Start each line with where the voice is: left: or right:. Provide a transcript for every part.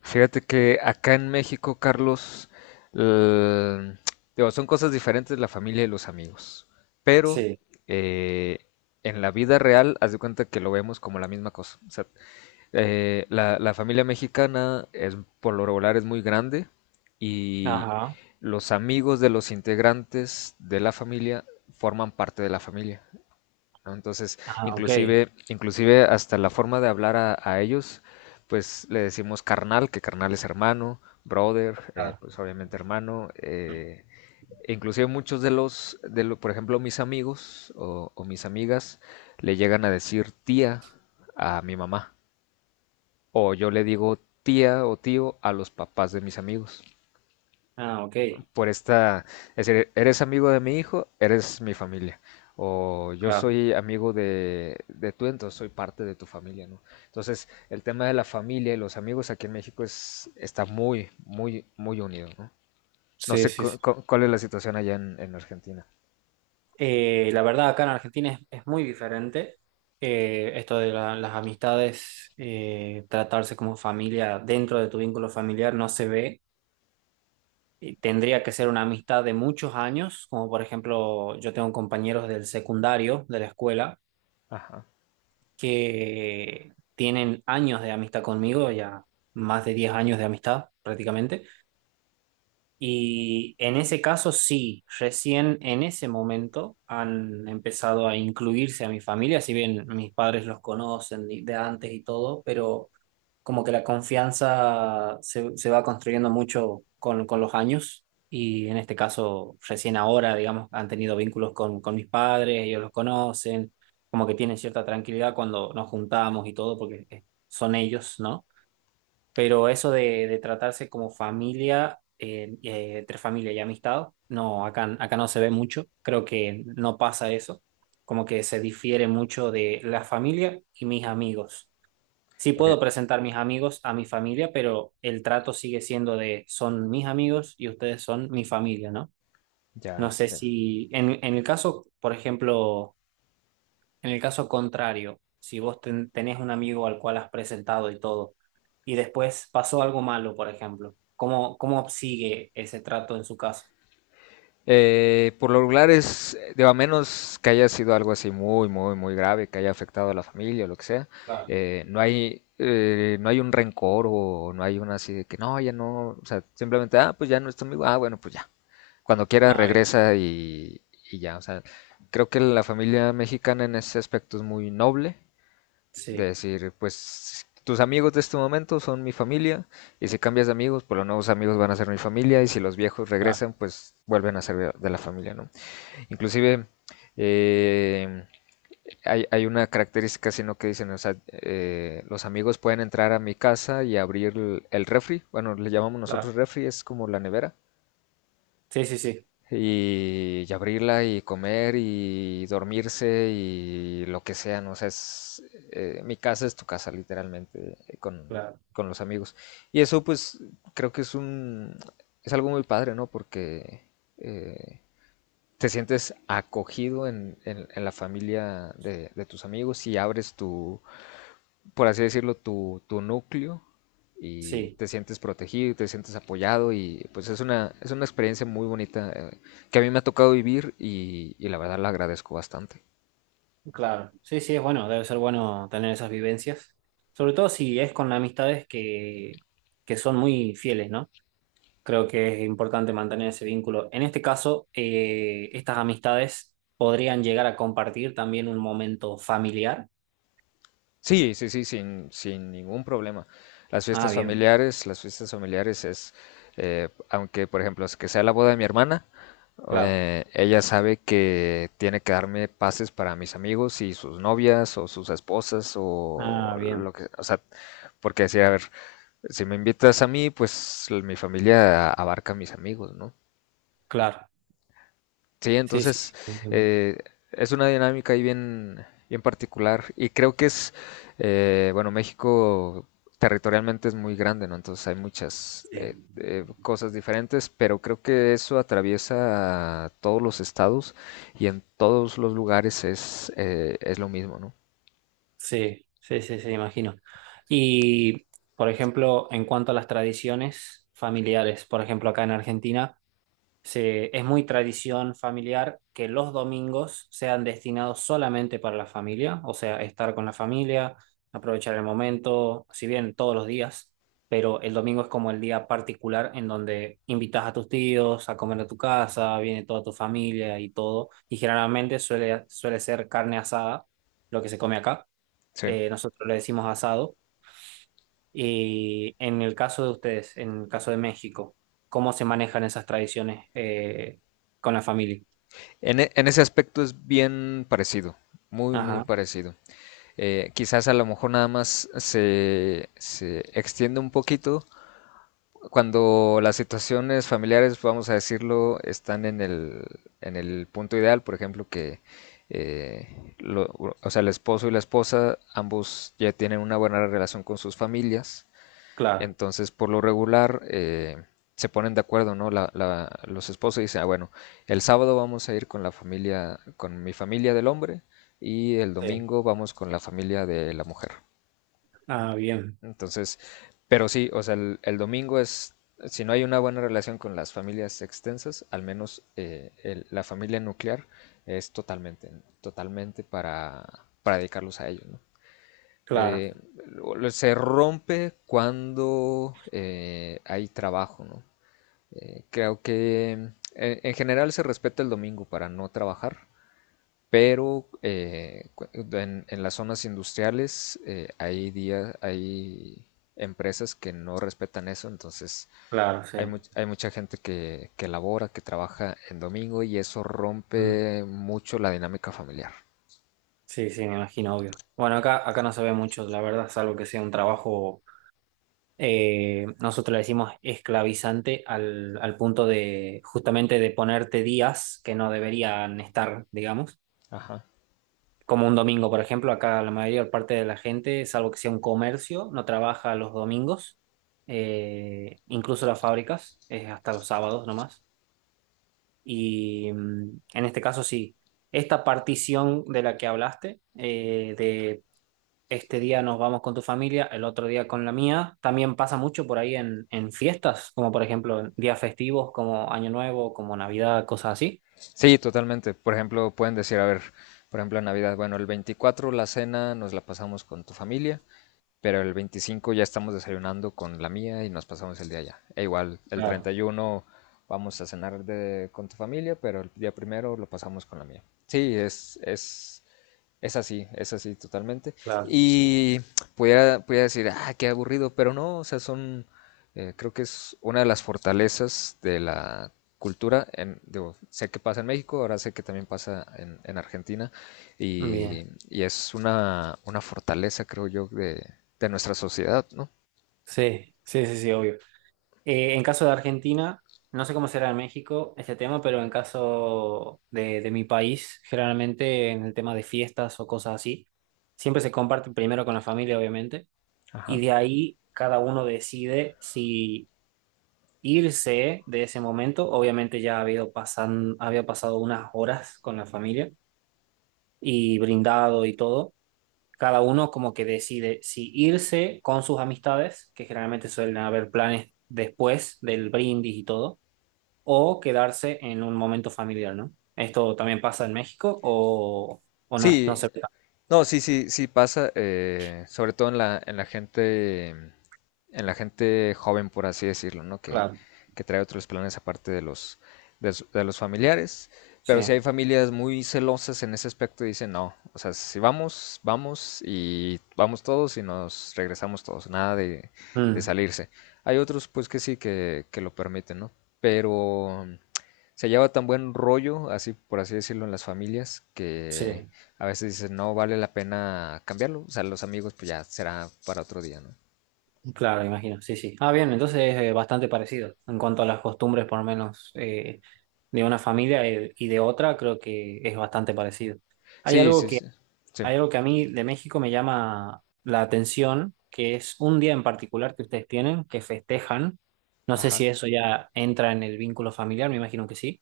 left: Fíjate que acá en México, Carlos, eh, digo, son cosas diferentes la familia y los amigos, pero
right: Sí,
left: eh, en la vida real, haz de cuenta que lo vemos como la misma cosa. O sea, la familia mexicana es, por lo regular es muy grande, y
right: ajá,
left: los amigos de los integrantes de la familia forman parte de la familia, ¿no? Entonces,
right: ajá, ok.
left: inclusive, inclusive hasta la forma de hablar a ellos, pues le decimos carnal, que carnal es hermano, brother,
right: Claro.
left: pues obviamente hermano. E inclusive muchos de los, de lo- por ejemplo, mis amigos o mis amigas le llegan a decir tía a mi mamá. O yo le digo tía o tío a los papás de mis amigos
right: Ah, ok.
left: por esta, es decir, eres amigo de mi hijo, eres mi familia. O yo
right: Claro.
left: soy amigo de tú, entonces soy parte de tu familia, ¿no? Entonces, el tema de la familia y los amigos aquí en México es, está muy, muy, muy unido, ¿no? No
right: Sí,
left: sé
right: sí, sí.
left: cuál es la situación allá en Argentina.
right: La verdad, acá en Argentina es muy diferente. Esto de las amistades, tratarse como familia dentro de tu vínculo familiar no se ve. Y tendría que ser una amistad de muchos años, como por ejemplo, yo tengo compañeros del secundario, de la escuela,
left: Ajá.
right: que tienen años de amistad conmigo, ya más de 10 años de amistad prácticamente. Y en ese caso sí, recién en ese momento han empezado a incluirse a mi familia, si bien mis padres los conocen de antes y todo, pero como que la confianza se va construyendo mucho con los años y en este caso recién ahora, digamos, han tenido vínculos con mis padres, ellos los conocen, como que tienen cierta tranquilidad cuando nos juntamos y todo, porque son ellos, ¿no? Pero eso de tratarse como familia, entre familia y amistad, no, acá no se ve mucho. Creo que no pasa eso. Como que se difiere mucho de la familia y mis amigos. Sí
left: Ok,
right: puedo presentar mis amigos a mi familia, pero el trato sigue siendo de son mis amigos y ustedes son mi familia, ¿no? No
left: ya,
right: sé
left: bien.
right: si en el caso, por ejemplo en el caso contrario, si vos tenés un amigo al cual has presentado y todo, y después pasó algo malo, por ejemplo, ¿cómo, cómo sigue ese trato en su caso?
left: Por lo regular es, digo, a menos que haya sido algo así muy, muy, muy grave, que haya afectado a la familia o lo que sea,
right: Claro.
left: no hay, no hay un rencor o no hay una así de que no, ya no, o sea, simplemente, ah, pues ya no es tu amigo, ah, bueno, pues ya. Cuando quiera
right: Ah, bien,
left: regresa y ya, o sea, creo que la familia mexicana en ese aspecto es muy noble de
right: sí,
left: decir, pues tus amigos de este momento son mi familia, y si cambias de amigos, pues los nuevos amigos van a ser mi familia, y si los viejos
right: claro,
left: regresan, pues vuelven a ser de la familia, ¿no? Inclusive eh, hay una característica, sino que dicen, o sea, los amigos pueden entrar a mi casa y abrir el refri, bueno, le llamamos
right: claro,
left: nosotros refri, es como la nevera,
right: sí, sí, sí,
left: y abrirla y comer y dormirse y lo que sea, ¿no? O sea, es, mi casa es tu casa, literalmente,
right: claro,
left: con los amigos. Y eso, pues, creo que es un, es algo muy padre, ¿no? Porque eh, te sientes acogido en la familia de tus amigos y abres tu, por así decirlo, tu núcleo y
right: sí,
left: te sientes protegido y te sientes apoyado y pues es una experiencia muy bonita que a mí me ha tocado vivir y la verdad la agradezco bastante.
right: claro. Sí, sí, es bueno, debe ser bueno tener esas vivencias, sobre todo si es con amistades que son muy fieles, ¿no? Creo que es importante mantener ese vínculo. En este caso, estas amistades podrían llegar a compartir también un momento familiar.
left: Sí, sí, sí, sin, sin ningún problema.
right: Ah, bien,
left: Las fiestas familiares es, aunque por ejemplo, es que sea la boda de mi hermana,
right: claro.
left: ella sabe que tiene que darme pases para mis amigos y sus novias o sus esposas o
right: Ah, bien,
left: lo que, o sea, porque decía, a ver, si me invitas a mí, pues mi familia abarca a mis amigos, ¿no?
right: claro.
left: Sí,
right: Sí, sí, sí,
left: entonces
right: entiendo.
left: eh, es una dinámica ahí bien, bien particular y creo que es, bueno, México territorialmente es muy grande, ¿no? Entonces hay muchas
right: Sí,
left: cosas diferentes, pero creo que eso atraviesa todos los estados y en todos los lugares es lo mismo, ¿no?
right: sí, sí, sí, sí, sí, imagino. Y, por ejemplo, en cuanto a las tradiciones familiares, por ejemplo, acá en Argentina, es muy tradición familiar que los domingos sean destinados solamente para la familia, o sea, estar con la familia, aprovechar el momento, si bien todos los días, pero el domingo es como el día particular en donde invitas a tus tíos a comer a tu casa, viene toda tu familia y todo, y generalmente suele ser carne asada, lo que se come acá.
left: Sí.
right: Nosotros le decimos asado y en el caso de ustedes, en el caso de México, ¿cómo se manejan esas tradiciones con la familia?
left: En ese aspecto es bien parecido, muy, muy
right: Ajá,
left: parecido. Quizás a lo mejor nada más se, se extiende un poquito cuando las situaciones familiares, vamos a decirlo, están en el punto ideal, por ejemplo, que eh, lo- o sea, el esposo y la esposa, ambos ya tienen una buena relación con sus familias,
right: claro,
left: entonces por lo regular se ponen de acuerdo, ¿no? Los esposos dicen, ah, bueno, el sábado vamos a ir con la familia, con mi familia del hombre y el
right: sí.
left: domingo vamos con la familia de la mujer.
right: Ah, bien,
left: Entonces, pero sí, o sea, el domingo es, si no hay una buena relación con las familias extensas, al menos el- la familia nuclear es totalmente, totalmente para dedicarlos a ellos, ¿no?
right: claro,
left: Eh, Se rompe cuando hay trabajo, ¿no? Creo que en general se respeta el domingo para no trabajar, pero en las zonas industriales hay días, hay empresas que no respetan eso, entonces
right: claro, sí.
left: hay, hay mucha gente que labora, que trabaja en domingo y eso
right: Mm.
left: rompe mucho la dinámica familiar.
right: Sí, sí, me imagino, obvio. Bueno, acá no se ve mucho, la verdad, salvo que sea un trabajo, nosotros le decimos esclavizante al punto de justamente de ponerte días que no deberían estar, digamos.
left: Ajá.
right: Como un domingo, por ejemplo, acá la mayor parte de la gente, salvo que sea un comercio, no trabaja los domingos, incluso las fábricas, es hasta los sábados nomás. Y en este caso sí, esta partición de la que hablaste, de este día nos vamos con tu familia, el otro día con la mía, también pasa mucho por ahí en fiestas, como por ejemplo en días festivos, como Año Nuevo, como Navidad, cosas así.
left: Sí, totalmente. Por ejemplo, pueden decir, a ver, por ejemplo, en Navidad, bueno, el 24 la cena nos la pasamos con tu familia. Pero el 25 ya estamos desayunando con la mía y nos pasamos el día allá. E igual, el
right: Claro,
left: 31 vamos a cenar con tu familia, pero el día primero lo pasamos con la mía. Sí, es así totalmente.
right: claro.
left: Y pudiera, pudiera decir, ah, qué aburrido, pero no, o sea, son, creo que es una de las fortalezas de la cultura. En, digo, sé que pasa en México, ahora sé que también pasa en Argentina,
right: Bien.
left: y es una fortaleza, creo yo, de nuestra sociedad, ¿no?
right: Sí, sí, sí, sí, obvio. En caso de Argentina, no sé cómo será en México este tema, pero en caso de mi país, generalmente en el tema de fiestas o cosas así, siempre se comparte primero con la familia, obviamente, y
left: Ajá.
right: de ahí cada uno decide si irse de ese momento. Obviamente ya ha habido pasan, había pasado unas horas con la familia y brindado y todo. Cada uno como que decide si irse con sus amistades, que generalmente suelen haber planes después del brindis y todo o quedarse en un momento familiar, ¿no? ¿Esto también pasa en México o no,
left: Sí,
right: no se ve tanto?
left: no, sí, sí, sí pasa, sobre todo en la gente joven, por así decirlo, ¿no?
right: Claro,
left: Que trae otros planes aparte de los, de, de los familiares.
right: sí.
left: Pero si hay familias muy celosas en ese aspecto, dicen no, o sea, si vamos, vamos y vamos todos y nos regresamos todos, nada de, de
right: Mm,
left: salirse. Hay otros, pues que sí, que lo permiten, ¿no? Pero se lleva tan buen rollo, así por así decirlo, en las familias, que
right: sí,
left: a veces dices, no vale la pena cambiarlo. O sea, los amigos, pues ya será para otro día, ¿no?
right: claro, imagino. Sí, sí. Ah, bien, entonces es bastante parecido en cuanto a las costumbres, por lo menos de una familia y de otra, creo que es bastante parecido. Hay
left: Sí,
right: algo
left: sí,
right: que,
left: sí. Sí,
right: hay algo que a mí de México me llama la atención, que es un día en particular que ustedes tienen, que festejan. No sé
left: ajá.
right: si eso ya entra en el vínculo familiar, me imagino que sí,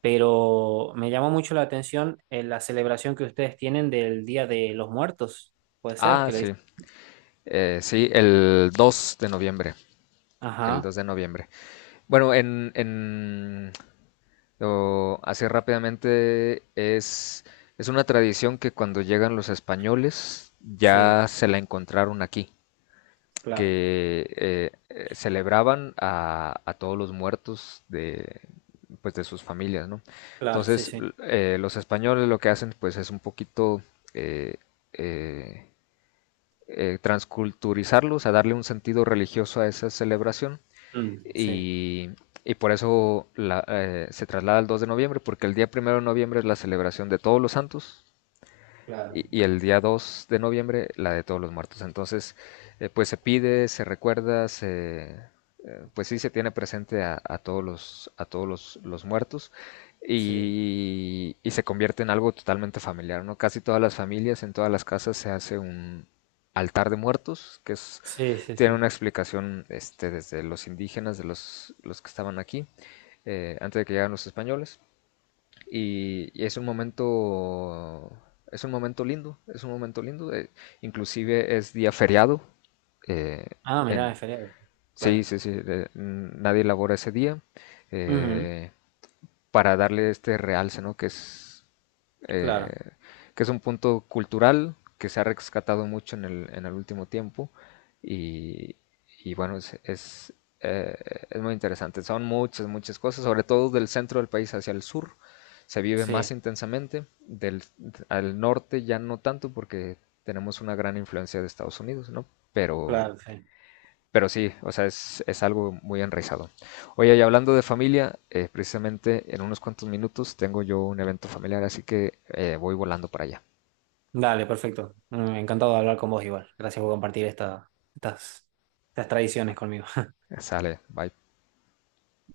right: pero me llamó mucho la atención la celebración que ustedes tienen del Día de los Muertos. Puede ser
left: Ah,
right: que le
left: sí.
right: dicen.
left: Sí, el 2 de noviembre. El
right: Ajá,
left: 2 de noviembre. Bueno, en o así rápidamente es una tradición que cuando llegan los españoles
right: sí,
left: ya se la encontraron aquí.
right: claro,
left: Que celebraban a todos los muertos de, pues, de sus familias, ¿no?
right: claro, sí,
left: Entonces,
right: sí.
left: los españoles lo que hacen, pues, es un poquito eh, eh, transculturizarlo, o sea, darle un sentido religioso a esa celebración
right: Mm, sí,
left: y, y por eso se traslada al 2 de noviembre, porque el día primero de noviembre es la celebración de todos los santos,
right: claro,
left: y el día 2 de noviembre, la de todos los muertos. Entonces, pues se pide, se recuerda, se, pues sí se tiene presente a todos los muertos
right: sí.
left: y se convierte en algo totalmente familiar, ¿no? Casi todas las familias, en todas las casas se hace un altar de muertos, que es,
right: Sí, sí,
left: tiene
right: sí.
left: una explicación este, desde los indígenas, de los que estaban aquí, antes de que llegaran los españoles y es un momento lindo, es un momento lindo. Inclusive es día feriado. eh,
right: Ah, mirá,
left: en,
right: es feriado.
left: sí,
right: Claro.
left: sí, sí, nadie labora ese día.
right: Ujú,
left: eh, para darle este realce, ¿no? Eh,
right: claro,
left: que es un punto cultural que se ha rescatado mucho en el último tiempo y, y bueno, eh, es muy interesante. Son muchas, muchas cosas, sobre todo del centro del país hacia el sur se vive más
right: sí,
left: intensamente, del, al norte ya no tanto porque tenemos una gran influencia de Estados Unidos, ¿no? Pero
right: claro, sí.
left: pero sí, o sea, es algo muy enraizado. Oye, y hablando de familia, precisamente en unos cuantos minutos tengo yo un evento familiar, así que voy volando para allá.
right: Dale, perfecto. Mm, encantado de hablar con vos igual. Gracias por compartir estas, estas tradiciones conmigo.
left: Sale, bye.